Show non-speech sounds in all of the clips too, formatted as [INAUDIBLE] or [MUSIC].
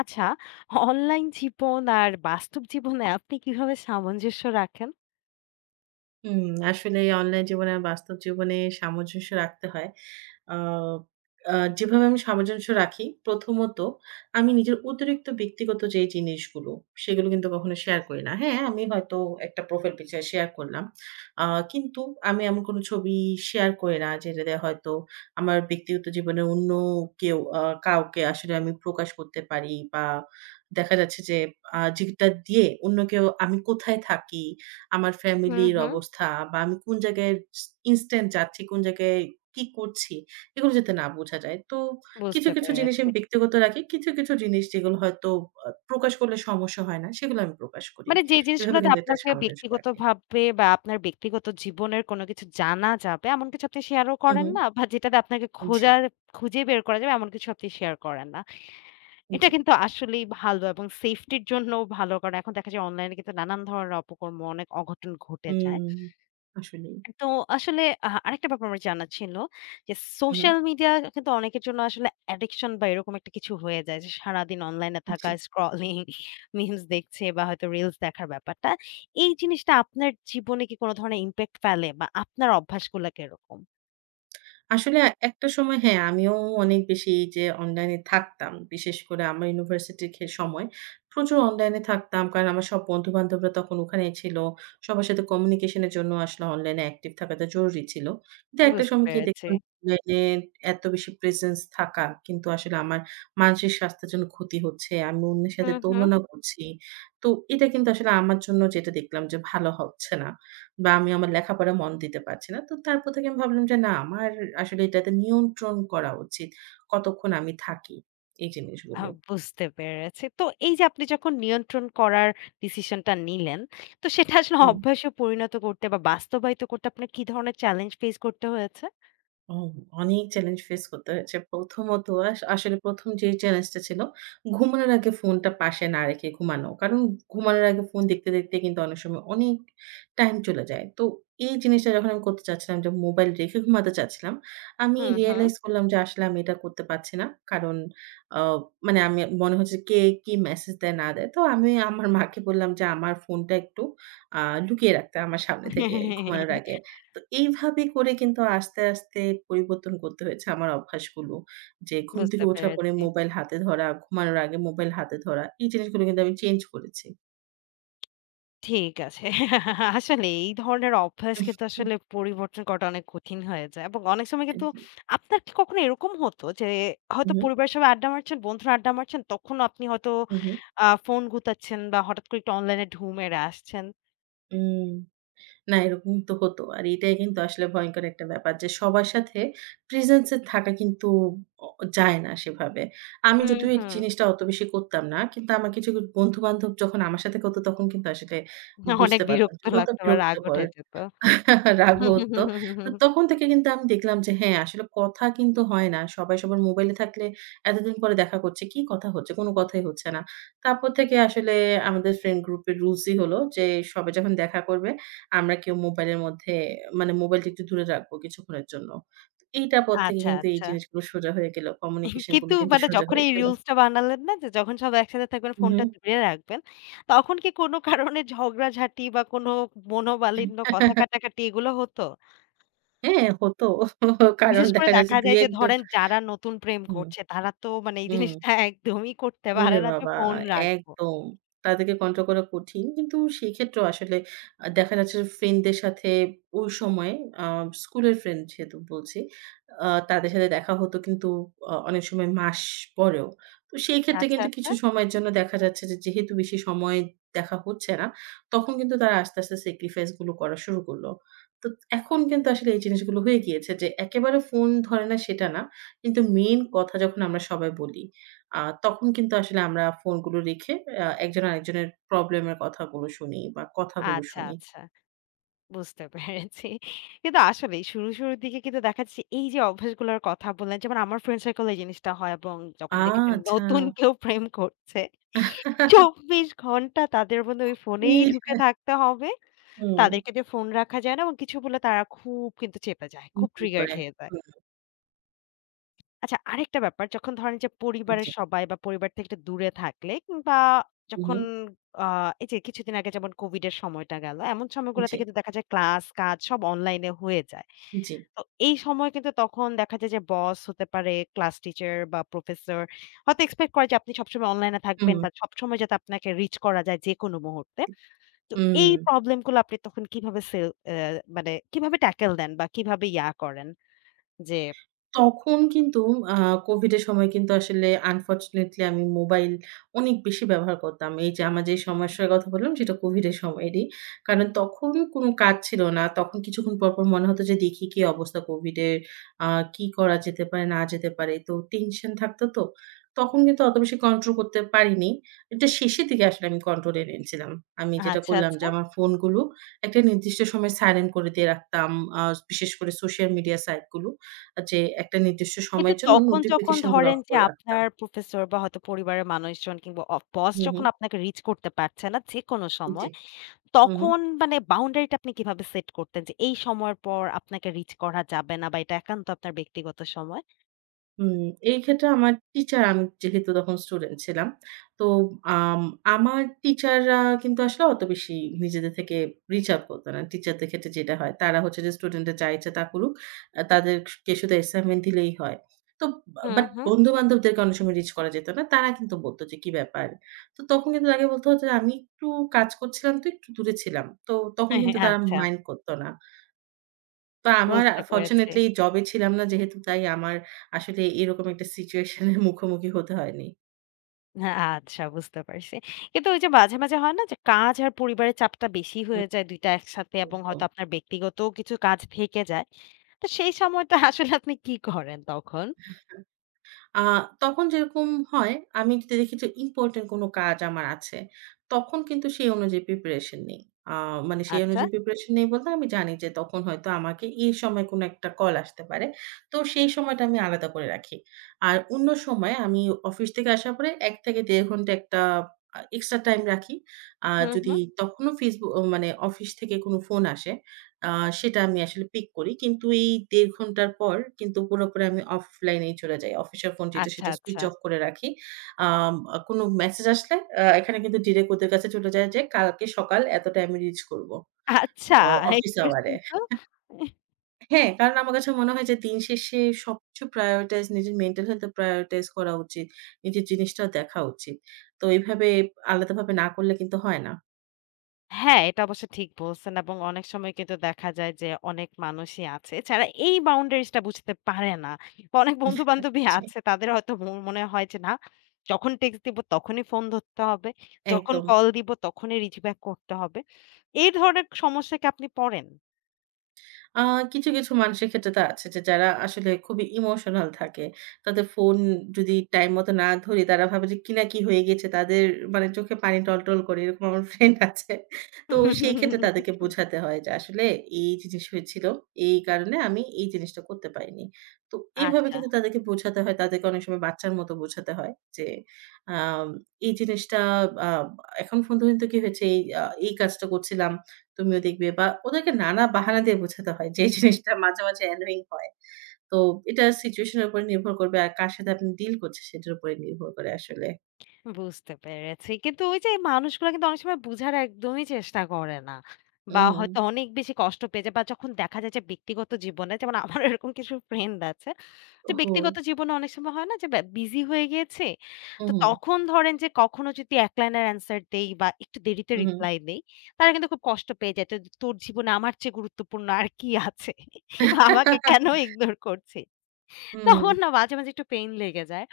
আচ্ছা, অনলাইন জীবন আর বাস্তব জীবনে আপনি কিভাবে সামঞ্জস্য রাখেন? হুম, আসলে অনলাইন জীবনে আর বাস্তব জীবনে সামঞ্জস্য রাখতে হয়। আ আ যেভাবে আমি সামঞ্জস্য রাখি, প্রথমত আমি নিজের অতিরিক্ত ব্যক্তিগত যে জিনিসগুলো, সেগুলো কিন্তু কখনো শেয়ার করি না। হ্যাঁ, আমি হয়তো একটা প্রোফাইল পিকচার শেয়ার করলাম। আ কিন্তু আমি এমন কোনো ছবি শেয়ার করি না, যেটাতে হয়তো আমার ব্যক্তিগত জীবনে অন্য কেউ আ কাউকে আসলে আমি প্রকাশ করতে পারি বা দেখা যাচ্ছে যে যেটা দিয়ে অন্য কেউ আমি কোথায় থাকি আমার হুম, ফ্যামিলির হুম, অবস্থা বা আমি কোন জায়গায় স ইনস্ট্যান্ট যাচ্ছি, কোন জায়গায় কি করছি, এগুলো যাতে না বোঝা যায়। তো কিছু, বুঝতে কিছু জিনিস পেরেছি। আমি ব্যক্তিগত রাখি। কিছু, কিছু জিনিস যেগুলো হয়তো প্রকাশ করলে সমস্যা হয় না, সেগুলো আমি প্রকাশ করি। মানে যে এভাবে জিনিসগুলোতে কিন্তু একটা আপনাকে সামঞ্জস্য রাখি। ব্যক্তিগতভাবে বা আপনার ব্যক্তিগত জীবনের কোনো কিছু জানা যাবে এমন কিছু আপনি শেয়ারও হু, করেন হু। না বা যেটাতে আপনাকে জি, খোঁজার খুঁজে বের করা যাবে এমন কিছু আপনি শেয়ার করেন না। এটা জি। কিন্তু আসলেই ভালো এবং সেফটির জন্যও ভালো, কারণ এখন দেখা যায় অনলাইনে কিন্তু নানান ধরনের অপকর্ম অনেক অঘটন ঘটে হুম, যায়। আসলেই। তো আসলে আরেকটা ব্যাপার আমার জানা ছিল যে, হু, হু। সোশ্যাল মিডিয়া কিন্তু অনেকের জন্য আসলে অ্যাডিকশন বা এরকম একটা কিছু হয়ে যায় যে, সারাদিন অনলাইনে থাকা, জি। স্ক্রলিং, মিমস [LAUGHS] দেখছে বা হয়তো রিলস দেখার ব্যাপারটা। এই জিনিসটা আপনার জীবনে কি কোন ধরনের ইমপ্যাক্ট ফেলে বা আপনার অভ্যাসগুলা কিরকম? আসলে একটা সময় হ্যাঁ, আমিও অনেক বেশি যে অনলাইনে থাকতাম। বিশেষ করে আমার ইউনিভার্সিটির সময় প্রচুর অনলাইনে থাকতাম। কারণ আমার সব বন্ধু-বান্ধবরা তখন ওখানেই ছিল। সবার সাথে কমিউনিকেশন এর জন্য আসলে অনলাইনে অ্যাক্টিভ থাকাটা জরুরি ছিল। কিন্তু একটা বুঝতে সময় গিয়ে পেরেছি। দেখলাম অনলাইনে এত বেশি প্রেজেন্স থাকা কিন্তু আসলে আমার মানসিক স্বাস্থ্যের জন্য ক্ষতি হচ্ছে। আমি অন্যের সাথে হুম, হুম। তুলনা করছি। তো এটা কিন্তু আসলে আমার জন্য যেটা দেখলাম যে ভালো হচ্ছে না। বা আমি আমার লেখাপড়ায় মন দিতে পারছি না। তো তারপর থেকে আমি ভাবলাম যে না আমার আসলে এটাতে নিয়ন্ত্রণ করা উচিত। কতক্ষণ আমি থাকি এই আ জিনিসগুলো। বুঝতে পেরেছি। তো এই যে আপনি যখন নিয়ন্ত্রণ করার ডিসিশনটা নিলেন, তো সেটা আসলে হুম। অভ্যাসে পরিণত করতে বা বাস্তবায়িত করতে আপনার কি ধরনের চ্যালেঞ্জ ফেস করতে হয়েছে? ও অনেক চ্যালেঞ্জ ফেস করতে হয়েছে। প্রথমত আসলে ১ম যে চ্যালেঞ্জটা ছিল, ঘুমানোর আগে ফোনটা পাশে না রেখে ঘুমানো। কারণ ঘুমানোর আগে ফোন দেখতে, দেখতে কিন্তু অনেক সময় অনেক টাইম চলে যায়। তো এই জিনিসটা যখন আমি করতে চাচ্ছিলাম যে মোবাইল রেখে ঘুমাতে চাচ্ছিলাম, আমি হুম, হুম। রিয়ালাইজ করলাম যে আসলে আমি এটা করতে পারছি না। কারণ আ মানে আমি মনে হচ্ছে কে কি মেসেজ দেয় না দেয়। তো আমি আমার মাকে বললাম যে আমার ফোনটা একটু আ লুকিয়ে রাখতে আমার সামনে থেকে ঘুমানোর আগে। তো এইভাবে করে কিন্তু আস্তে, আস্তে পরিবর্তন করতে হয়েছে আমার অভ্যাসগুলো। যে ঘুম থেকে বুঝতে ওঠার পরে পেরেছি। মোবাইল হাতে ধরা, ঘুমানোর আগে মোবাইল হাতে ধরা, এই জিনিসগুলো কিন্তু আমি চেঞ্জ করেছি। ঠিক আছে। আসলে এই ধরনের অভ্যাস হুম, কিন্তু আসলে পরিবর্তন করাটা অনেক কঠিন হয়ে যায় এবং অনেক সময় কিন্তু জি। আপনার কি কখনো এরকম হতো যে হয়তো উহু, পরিবারের সবাই আড্ডা মারছেন, বন্ধুরা আড্ডা মারছেন, তখন আপনি হয়তো উহু, ফোন গুতাচ্ছেন বা হঠাৎ করে একটু অনলাইনে ঢুঁ মেরে আসছেন। উম না এরকম তো হতো। আর এটাই কিন্তু আসলে ভয়ংকর একটা ব্যাপার যে সবার সাথে প্রেজেন্স এ থাকা কিন্তু অ যায় না সেভাবে। আমি হুম, যদিও এই হুম। জিনিসটা অত বেশি করতাম না। কিন্তু আমার কিছু বন্ধু-বান্ধব যখন আমার সাথে করত তখন কিন্তু আসলে অনেক বুঝতে পারতাম বিরক্ত যে কত লাগতো বা রাগ বিরক্তকর। উঠে যেত। রাগ হতো। তো তখন থেকে কিন্তু আমি দেখলাম যে হ্যাঁ, আসলে কথা কিন্তু হয় না। সবাই সবার মোবাইলে থাকলে এতদিন পরে দেখা করছে। কি কথা হচ্ছে? কোন কথাই হচ্ছে না। তারপর থেকে আসলে আমাদের ফ্রেন্ড গ্রুপের রুলসই হলো যে সবাই যখন দেখা করবে আমরা কেউ মোবাইলের মধ্যে মানে মোবাইলটা একটু দূরে রাখবো কিছুক্ষণের জন্য। তো এইটার পর থেকে আচ্ছা, কিন্তু এই আচ্ছা। জিনিসগুলো সোজা হয়ে গেল। কমিউনিকেশন গুলো কিন্তু কিন্তু মানে সোজা যখন হয়ে এই গেল। রুলস টা বানালেন না, যে যখন সবাই একসাথে থাকবেন হুম, হুম। ফোনটা দূরে রাখবেন, তখন কি কোনো কারণে ঝগড়াঝাটি বা কোনো মনোমালিন্য, কথা [LAUGHS] কাটাকাটি এগুলো হতো? হ্যাঁ, হতো। কারণ বিশেষ করে দেখা যাচ্ছে দেখা যায় যে ২-১ জন ধরেন যারা নতুন প্রেম হুম, করছে তারা তো মানে এই হুম। জিনিসটা একদমই করতে ওরে পারে না যে বাবা! ফোন রাখবো। একদম। তাদেরকে কন্ট্রোল করা কঠিন। কিন্তু সেক্ষেত্রেও আসলে দেখা যাচ্ছে যে ফ্রেন্ডদের সাথে ওই সময়ে আ স্কুলের ফ্রেন্ড যেহেতু বলছি, তাদের সাথে দেখা হতো কিন্তু অনেক সময় মাস পরেও। তো সেই ক্ষেত্রে আচ্ছা, কিন্তু আচ্ছা। কিছু সময়ের জন্য দেখা যাচ্ছে যে যেহেতু বেশি সময় দেখা হচ্ছে না, তখন কিন্তু তারা আস্তে, আস্তে স্যাক্রিফাইস গুলো করা শুরু করলো। তো এখন কিন্তু আসলে এই জিনিসগুলো হয়ে গিয়েছে যে একেবারে ফোন ধরে না সেটা না। কিন্তু মেইন কথা যখন আমরা সবাই বলি আ তখন কিন্তু আসলে আমরা ফোনগুলো রেখে একজন আরেকজনের প্রবলেমের কথাগুলো শুনি বা কথাগুলো আচ্ছা, শুনি। আচ্ছা। বুঝতে পেরেছি। কিন্তু আসলেই শুরুর দিকে কিন্তু দেখা যাচ্ছে এই যে অভ্যাসগুলোর কথা বললেন, যেমন আমার ফ্রেন্ড সার্কেল এ জিনিসটা হয় এবং যখন আ দেখি যে আচ্ছা। নতুন কেউ প্রেম করছে, ২৪ ঘন্টা তাদের মধ্যে ওই ফোনেই ই ঢুকে থাকতে হবে। হুম। তাদেরকে দিয়ে ফোন রাখা যায় না এবং কিছু বললে তারা খুব কিন্তু চেপে যায়। খুব হুম, ট্রিগার করে। খেয়ে যায়। হুম, আচ্ছা, আরেকটা ব্যাপার, যখন ধরেন যে জি। পরিবারের সবাই বা পরিবার থেকে একটু দূরে থাকলে কিংবা হু, হু। যখন আ এই যে কিছুদিন আগে যেমন কোভিড এর সময়টা গেল, এমন সময়গুলোতে জি, কিন্তু দেখা যায় ক্লাস, কাজ সব অনলাইন এ হয়ে যায়। জি। তো এই সময় কিন্তু তখন দেখা যায় যে বস হতে পারে, ক্লাস টিচার বা প্রফেসর হয়তো এক্সপেক্ট করে যে আপনি সবসময় অনলাইন এ হুম, থাকবেন বা সবসময় যাতে আপনাকে রিচ করা যায় যেকোনো মুহূর্তে। তো হুম। এই প্রবলেম গুলো আপনি তখন কিভাবে সেল অ্যা মানে কিভাবে ট্যাকেল দেন বা কিভাবে ইয়া করেন? যে তখন কিন্তু আ কোভিডের সময় কিন্তু আসলে আনফরচুনেটলি আমি মোবাইল অনেক বেশি ব্যবহার করতাম। এই যে আমার যে সমস্যার কথা বললাম সেটা কোভিডের সময়েরই। কারণ তখন কোনো কাজ ছিল না। তখন কিছুক্ষণ পরপর মনে হতো যে দেখি কি অবস্থা কোভিডের, আ কি করা যেতে পারে না যেতে পারে। তো টেনশন থাকতো তো। তখন কিন্তু অত বেশি কন্ট্রোল করতে পারিনি। এটা শেষের দিকে আসলে আমি কন্ট্রোল এ এনেছিলাম। আমি যেটা আচ্ছা, করলাম যে আচ্ছা। আমার ফোনগুলো একটা নির্দিষ্ট সময় সাইলেন্ট করে দিয়ে রাখতাম। আ বিশেষ করে সোশ্যাল মিডিয়া সাইট গুলো। যে একটা নির্দিষ্ট কিন্তু সময়ের জন্য তখন যখন নোটিফিকেশন গুলো অফ ধরেন যে করে রাখতাম। আপনার প্রফেসর বা হয়তো পরিবারের মানুষজন কিংবা বস হু, হু। যখন আপনাকে রিচ করতে পারছে না যেকোনো জি। সময়, হু, হু। তখন মানে বাউন্ডারিটা আপনি কিভাবে সেট করতেন? যে এই সময়ের পর আপনাকে রিচ করা যাবে না বা এটা একান্ত আপনার ব্যক্তিগত সময়? হুম, এই ক্ষেত্রে আমার টিচার আমি যেহেতু তখন স্টুডেন্ট ছিলাম। তো আম আমার টিচাররা কিন্তু আসলে অত বেশি নিজেদের থেকে রিচ আউট করত না। টিচারদের ক্ষেত্রে যেটা হয় তারা হচ্ছে যে স্টুডেন্টরা যা ইচ্ছা তা করুক। তাদেরকে শুধু অ্যাসাইনমেন্ট দিলেই হয়। তো হুম, বাট হুম। বন্ধু-বান্ধবদেরকে অনেক সময় রিচ করা যেত না। তারা কিন্তু বলত যে, "কি ব্যাপার?" তো তখন কিন্তু তাকে বলতে হতো যে, "আমি একটু কাজ করছিলাম তো একটু দূরে ছিলাম।" তো [LAUGHS] তখন হ্যাঁ, হ্যাঁ, কিন্তু তারা আচ্ছা, মাইন্ড করত না। তো আমার বুঝতে পেরেছি। ফরচুনেটলি জবে ছিলাম না যেহেতু তাই আমার আসলে এরকম একটা সিচুয়েশন এর মুখোমুখি হতে হয়নি। হ্যাঁ, আচ্ছা, বুঝতে পারছি। কিন্তু ওই যে মাঝে, মাঝে হয় না যে কাজ আর পরিবারের চাপটা বেশি হুম, হয়ে যায় ২ টা একসাথে এবং একদম। হয়তো আপনার ব্যক্তিগতও কিছু কাজ থেকে যায়। তো সেই সময়টা [LAUGHS] আসলে আপনি কি করেন তখন? আ তখন যেরকম হয়, আমি যদি দেখি যে ইম্পোর্টেন্ট কোনো কাজ আমার আছে, তখন কিন্তু সেই অনুযায়ী প্রিপারেশন নেই। আ মানে সেই আচ্ছা। অনুযায়ী প্রিপারেশন নেই বলতে আমি জানি যে তখন হয়তো আমাকে এই সময় কোনো একটা কল আসতে পারে। তো সেই সময়টা আমি আলাদা করে রাখি। আর অন্য সময় আমি অফিস থেকে আসার পরে ১ থেকে ১.৫ ঘন্টা একটা এক্সট্রা টাইম রাখি। হুম, যদি হুম। তখনো ফেসবু মানে অফিস থেকে কোনো ফোন আসে, আ সেটা আমি আসলে পিক করি। কিন্তু এই ১.৫ ঘন্টার পর কিন্তু পুরোপুরি আমি অফলাইনেই চলে যাই। অফিসের ফোন যেটা আচ্ছা, সেটা সুইচ আচ্ছা। অফ করে রাখি। আম আ কোনো মেসেজ আসলে এখানে কিন্তু ডিরেক্ট ওদের কাছে চলে যায় যে কালকে সকাল এতটায় আমি রিচ করব। আচ্ছা, অফিস আওয়ারে। ইন্টারেস্টিং তো। হ্যাঁ, কারণ আমার কাছে মনে হয় যে দিন শেষে সবকিছু প্রায়োরিটাইজ নিজের মেন্টাল হেলথ এ প্রায়োরিটাইজ করা উচিত। নিজের জিনিসটাও দেখা উচিত। তো এভাবে আলাদাভাবে না করলে কিন্তু হয় না। হ্যাঁ, এটা অবশ্য ঠিক বলছেন এবং অনেক সময় কিন্তু দেখা যায় যে অনেক মানুষই আছে যারা এই বাউন্ডারিজ টা বুঝতে পারে না। বা অনেক [LAUGHS] বন্ধু-বান্ধবী জি, আছে তাদের হয়তো মনে হয় যে না, যখন টেক্সট দিব তখনই ফোন ধরতে হবে, যখন একদম। কল দিব তখনই রিচ ব্যাক করতে হবে। এই ধরনের সমস্যা কি আপনি পড়েন? আ কিছু, কিছু মানুষের ক্ষেত্রে তো আছে যে যারা আসলে খুবই ইমোশনাল থাকে। তাদের ফোন যদি টাইম মতো না ধরি তারা ভাবে যে কি না কি হয়ে গেছে তাদের মানে চোখে পানি টলটল করে এরকম আমার ফ্রেন্ড আছে। তো সেই ক্ষেত্রে তাদেরকে [LAUGHS] বোঝাতে হয় যে আসলে এই জিনিস হয়েছিল। এই কারণে আমি এই জিনিসটা করতে পারিনি। তো এইভাবে আচ্ছা। কিন্তু তাদেরকে বোঝাতে হয়। তাদেরকে অনেক সময় বাচ্চার মতো বোঝাতে হয় যে আম এই জিনিসটা আ এখন পর্যন্ত কি হয়েছে এই কাজটা করছিলাম। তুমিও দেখবে বা ওদেরকে নানা বাহানা দিয়ে বোঝাতে হয়। যে জিনিসটা মাঝে, মাঝে অ্যানোয়িং হয়। তো এটা সিচুয়েশন এর উপরে নির্ভর করবে আর কার সাথে আপনি ডিল করছেন সেটার উপরে নির্ভর করে আসলে। বুঝতে পেরেছি। কিন্তু ওই যে মানুষগুলা কিন্তু অনেক সময় বুঝার একদমই চেষ্টা করে না। বা হুম, হয়তো অনেক বেশি কষ্ট পেয়ে যায় বা যখন দেখা যায় যে ব্যক্তিগত জীবনে যেমন আমার এরকম কিছু ফ্রেন্ড আছে যে ওহো! ব্যক্তিগত জীবনে অনেক সময় হয় না যে বিজি হয়ে গিয়েছি। উহু, তো উহু। তখন ধরেন যে কখনো যদি এক লাইনের অ্যান্সার দেই বা একটু দেরিতে হুম, রিপ্লাই দেই, তারা কিন্তু খুব কষ্ট পেয়ে যায়। তো তোর জীবনে আমার চেয়ে গুরুত্বপূর্ণ আর কি আছে? আমাকে কেন [LAUGHS] ইগনোর করছিস? হুম তখন না মাঝে, মাঝে একটু পেইন লেগে যায়।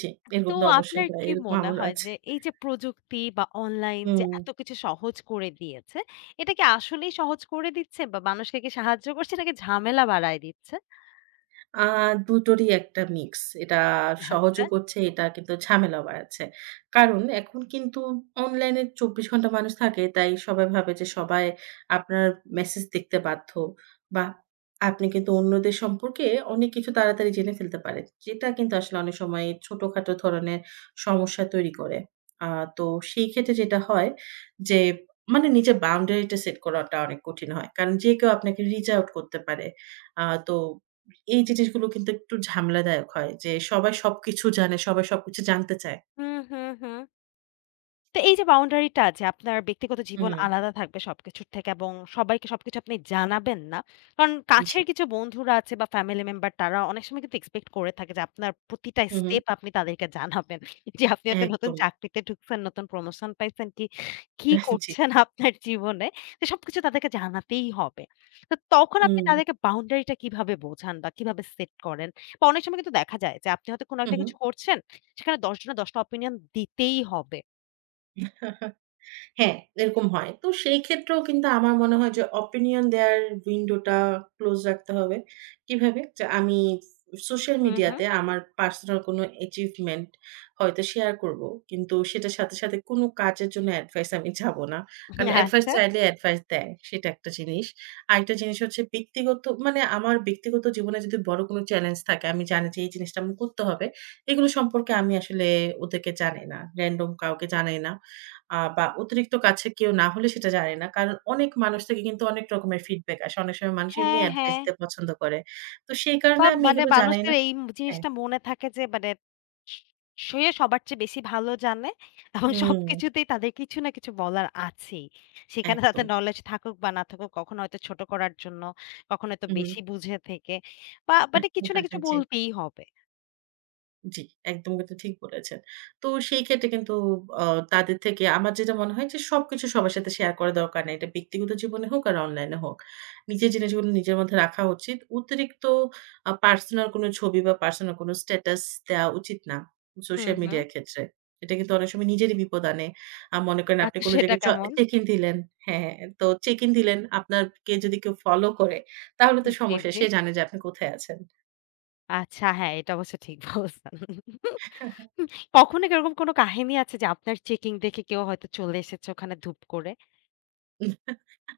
জি, তো এরকম তো অবশ্যই আপনার হয়। কি এরকম মনে আমারও হয় আছে। যে এই যে প্রযুক্তি বা অনলাইন যে হুম। এত কিছু সহজ করে দিয়েছে, এটা কি আসলেই সহজ করে দিচ্ছে বা মানুষকে কি সাহায্য করছে নাকি ঝামেলা বাড়ায় দিচ্ছে? আ দুটোরই একটা মিক্স। এটা সহজও আচ্ছা। করছে, এটা কিন্তু ঝামেলাও বাড়াচ্ছে। কারণ এখন কিন্তু অনলাইনে ২৪ ঘন্টা মানুষ থাকে, তাই সবাই ভাবে যে সবাই আপনার মেসেজ দেখতে বাধ্য বা আপনি কিন্তু অন্যদের সম্পর্কে অনেক কিছু তাড়াতাড়ি জেনে ফেলতে পারেন। যেটা কিন্তু আসলে অনেক সময় ছোটখাটো ধরনের সমস্যা তৈরি করে। আ তো সেই ক্ষেত্রে যেটা হয় যে মানে নিজের বাউন্ডারিটা সেট করাটা অনেক কঠিন হয়। কারণ যে কেউ আপনাকে রিচ আউট করতে পারে। তো এই জিনিসগুলো কিন্তু একটু ঝামেলাদায়ক হয় যে সবাই সবকিছু জানে, সবাই সবকিছু জানতে চায়। হুম, হুম, হুম। তো এই যে বাউন্ডারিটা আছে, আপনার ব্যক্তিগত জীবন হুম, আলাদা থাকবে সবকিছুর থেকে এবং সবাইকে সবকিছু আপনি জানাবেন না। কারণ জি। কাছের কিছু বন্ধুরা আছে বা ফ্যামিলি মেম্বার, তারা অনেক সময় কিন্তু এক্সপেক্ট করে থাকে যে আপনার প্রতিটা হু, হু। স্টেপ আপনি তাদেরকে জানাবেন। [LAUGHS] যে আপনি হয়তো নতুন একদম। চাকরিতে ঢুকছেন, নতুন প্রমোশন পাইছেন, কি, কি [LAUGHS] জি। করছেন আপনার জীবনে। তো সবকিছু তাদেরকে জানাতেই হবে। তো তখন আপনি হুম, তাদেরকে বাউন্ডারিটা কিভাবে বোঝান বা কিভাবে সেট করেন? বা অনেক সময় কিন্তু দেখা যায় যে আপনি হয়তো কোনো একটা হু, কিছু করছেন, সেখানে ১০ জনের ১০ টা অপিনিয়ন দিতেই হবে। হু। হ্যাঁ, এরকম হয়। তো সেই ক্ষেত্রেও কিন্তু আমার মনে হয় যে opinion দেয়ার উইন্ডোটা ক্লোজ রাখতে হবে। কিভাবে? যে আমি সোশ্যাল হু, হু। মিডিয়াতে আমার পার্সোনাল কোনো achievement হয়তো শেয়ার করব। কিন্তু সেটার সাথে, সাথে কোনো কাজের জন্য এডভাইস আমি চাবো না। কারণ এডভাইস আচ্ছা। চাইলে এডভাইস দেয়। সেটা একটা জিনিস। আরেকটা জিনিস হচ্ছে ব্যক্তিগত মানে আমার ব্যক্তিগত জীবনে যদি বড় কোনো চ্যালেঞ্জ থাকে, আমি জানি যে এই জিনিসটা আমার করতে হবে। এগুলো সম্পর্কে আমি আসলে ওদেরকে জানাই না। র‍্যান্ডম কাউকে জানাই না। বা অতিরিক্ত কাছের কেউ না হলে সেটা জানি না। কারণ অনেক মানুষ থেকে কিন্তু অনেক রকমের ফিডব্যাক আসে। অনেক সময় মানুষ এমনি হ্যাঁ, অ্যাডভাইস হ্যাঁ। দিতে পছন্দ করে। তো সেই বা কারণে আমি মানে এগুলো জানাই না। মানুষের এই হ্যাঁ, জিনিসটা মনে থাকে যে মানে স সে সবার চেয়ে বেশি ভালো জানে এবং হুম, সবকিছুতেই তাদের কিছু না কিছু বলার আছেই। সেখানে তাদের একদম। নলেজ থাকুক বা না থাকুক, কখনো হয়তো ছোট করার জন্য, কখনো হয়তো হুম, বেশি বুঝে থেকে বা মানে কিছু না হ্যাঁ, কিছু হ্যাঁ, জি। বলতেই হবে। জি, একদম কিন্তু ঠিক বলেছেন। তো সেই ক্ষেত্রে কিন্তু অ তাদের থেকে আমার যেটা মনে হয় যে সবকিছু সবার সাথে শেয়ার করা দরকার নাই। এটা ব্যক্তিগত জীবনে হোক আর অনলাইনে হোক। নিজের জিনিসগুলো নিজের মধ্যে রাখা উচিত। অতিরিক্ত পার্সোনাল কোনো ছবি বা পার্সোনাল কোনো স্ট্যাটাস দেওয়া উচিত না হুম, সোশ্যাল হুম। মিডিয়ার ক্ষেত্রে। এটা কিন্তু অনেক সময় নিজেরই বিপদ আনে। মনে করেন আপনি আচ্ছা, কোনো সেটা জায়গায় কেমন? চেক ইন দিলেন হ্যাঁ, তো চেক ইন দিলেন আপনাকে যদি কেউ ফলো করে তাহলে তো জি, সমস্যা। জি। সে জানে যে আপনি কোথায় আছেন। আচ্ছা, হ্যাঁ, এটা অবশ্য ঠিক বলছেন। [LAUGHS] কখনো কি এরকম কোনো কাহিনী আছে যে আপনার চেকিং দেখে কেউ হয়তো চলে এসেছে ওখানে ধুপ করে?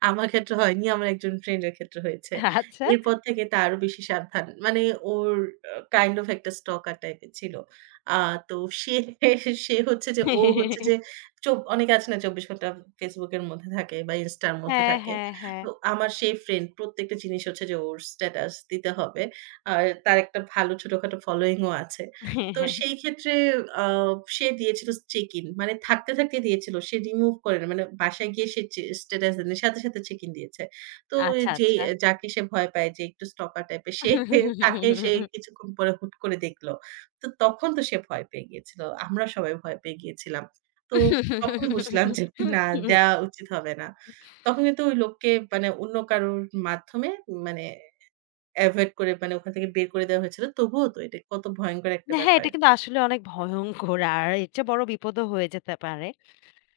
আমার ক্ষেত্রে হয়নি। আমার একজন ফ্রেন্ডের ক্ষেত্রে হয়েছে। আচ্ছা। এরপর থেকে তা আরো বেশি সাবধান। মানে ওর কাইন্ড অফ একটা স্টকার টাইপের ছিল। আ তো সে [LAUGHS] সে হচ্ছে যে ও হচ্ছে যে অনেকে আছে না ২৪ ঘন্টা Facebook এর মধ্যে থাকে বা Insta র মধ্যে হ্যাঁ, থাকে। হ্যাঁ, হ্যাঁ। তো আমার সেই ফ্রেন্ড প্রত্যেকটা জিনিস হচ্ছে যে ওর স্ট্যাটাস দিতে হবে। আর তার একটা ভালো ছোটখাটো ফলোইং ও আছে। তো সেই ক্ষেত্রে আ সে দিয়েছিল চেক ইন। মানে থাকতে, থাকতে দিয়েছিল। সে রিমুভ করে না। মানে বাসায় গিয়ে সে চে স্ট্যাটাস দেয়নি। সাথে, সাথে চেক ইন দিয়েছে। তো আচ্ছা, যেই আচ্ছা। যাকে সে ভয় পায় যে একটু স্টকার টাইপের সে তাকে সে কিছুক্ষণ পরে হুট করে দেখল। তো তখন তো সে ভয় পেয়ে গিয়েছিল। আমরা সবাই ভয় পেয়ে গিয়েছিলাম। তো তখন বুঝলাম যে না দেওয়া উচিত হবে না। তখন কিন্তু ওই লোককে মানে অন্য কারোর মাধ্যমে মানে এভয়েড করে মানে ওখান থেকে বের করে দেওয়া হয়েছিল। তবুও তো এটা কত ভয়ংকর একটা না, হ্যাঁ, ব্যাপার। এটা কিন্তু আসলে অনেক ভয়ংকর। আর এর চেয়ে বড় বিপদও হয়ে যেতে পারে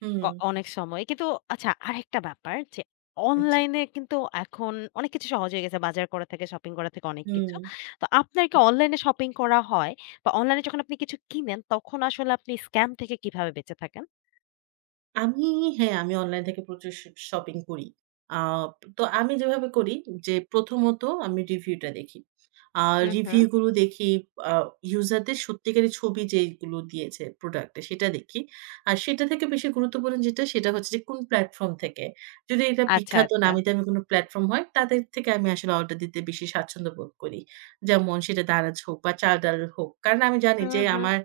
হুম, অনেক সময়। কিন্তু আচ্ছা, আরেকটা ব্যাপার যে জি। অনলাইনে কিন্তু এখন অনেক কিছু সহজ হয়ে গেছে। বাজার করা থেকে, শপিং করা থেকে অনেক হুম, কিছু। তো আপনার কি জি। অনলাইনে শপিং করা হয়? বা অনলাইনে যখন আপনি কিছু কিনেন, তখন আসলে আপনি স্কাম থেকে কিভাবে বেঁচে থাকেন? আমি হ্যাঁ, আমি অনলাইন থেকে প্রচুর শপিং করি। আ তো আমি যেভাবে করি যে প্রথমত আমি রিভিউটা দেখি। আ হুম, হুম। রিভিউ গুলো দেখি, আ ইউজারদের সত্যিকারের ছবি যেগুলো দিয়েছে প্রোডাক্টে সেটা দেখি। আর সেটা থেকে বেশি গুরুত্বপূর্ণ যেটা সেটা হচ্ছে যে কোন প্ল্যাটফর্ম থেকে। যদি এটা আচ্ছা, বিখ্যাত আচ্ছা। নামি-দামি কোনো প্ল্যাটফর্ম হয় তাদের থেকে আমি আসলে অর্ডার দিতে বেশি স্বাচ্ছন্দ্য বোধ করি। যেমন সেটা দারাজ হোক বা চালডাল হোক। কারণ আমি জানি হুম, যে হুম। আমার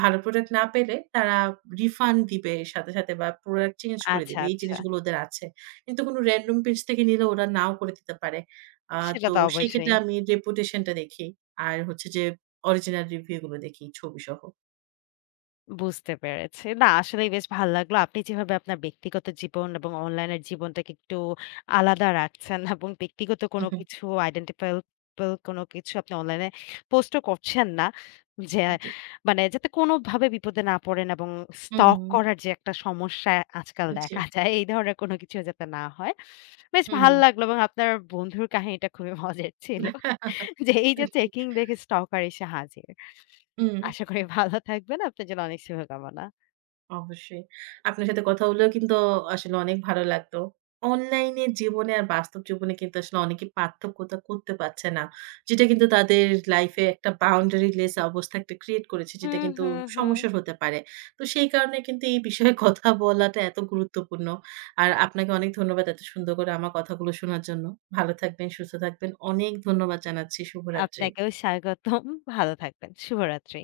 ভালো প্রোডাক্ট না পেলে তারা রিফান্ড দিবে সাথে, সাথে বা প্রোডাক্ট চেঞ্জ করে আচ্ছা, দিবে। এই আচ্ছা। জিনিসগুলো ওদের আছে। কিন্তু কোনো র‍্যান্ডম পেজ থেকে নিলে ওরা নাও করে দিতে পারে। আ সেটা তো তো অবশ্যই। সেক্ষেত্রে আমি রেপুটেশন টা দেখি। আর হচ্ছে যে অরিজিনাল রিভিউ গুলো দেখি ছবিসহ। বুঝতে পেরেছি। না, আসলেই বেশ ভাল লাগলো। আপনি যেভাবে আপনার ব্যক্তিগত জীবন এবং অনলাইনের জীবনটাকে একটু আলাদা রাখছেন এবং ব্যক্তিগত কোনো উহু, কিছু আইডেন্টিফাইবল কোনো কিছু আপনি অনলাইনে পোস্টও করছেন না। যে জি। মানে যাতে কোনোভাবে বিপদে না পড়েন এবং হুম, জি। স্টক করার হুম। যে একটা সমস্যা আজকাল জি। দেখা যায়, এই ধরনের কোনো কিছু যাতে না হয়। বেশ হুম। ভাল লাগলো এবং আপনার বন্ধুর কাহিনীটা খুবই মজার ছিল। যে এই যে [LAUGHS] জি। চেকিং দেখে স্টকার এসে হাজির। হুম। আশা করি ভালো থাকবেন। আপনার জন্য অনেক শুভকামনা। অবশ্যই। আপনার সাথে কথা হলেও কিন্তু আসলে অনেক ভালো লাগলো। অনলাইনে জীবনে আর বাস্তব জীবনে কিন্তু আসলে অনেকে পার্থক্যটা করতে পারছে না। যেটা কিন্তু তাদের লাইফে একটা বাউন্ডারিলেস অবস্থা একটা ক্রিয়েট করেছে যেটা হুম, কিন্তু হুম, হুম। সমস্যার হতে পারে। তো সেই কারণে কিন্তু এই বিষয়ে [LAUGHS] কথা বলাটা এত গুরুত্বপূর্ণ। আর আপনাকে অনেক ধন্যবাদ এত সুন্দর করে আমার কথাগুলো শোনার জন্য। ভালো থাকবেন, সুস্থ থাকবেন। অনেক ধন্যবাদ জানাচ্ছি। শুভরাত্রি। আপনাকেও স্বাগতম। ভালো থাকবেন। শুভরাত্রি।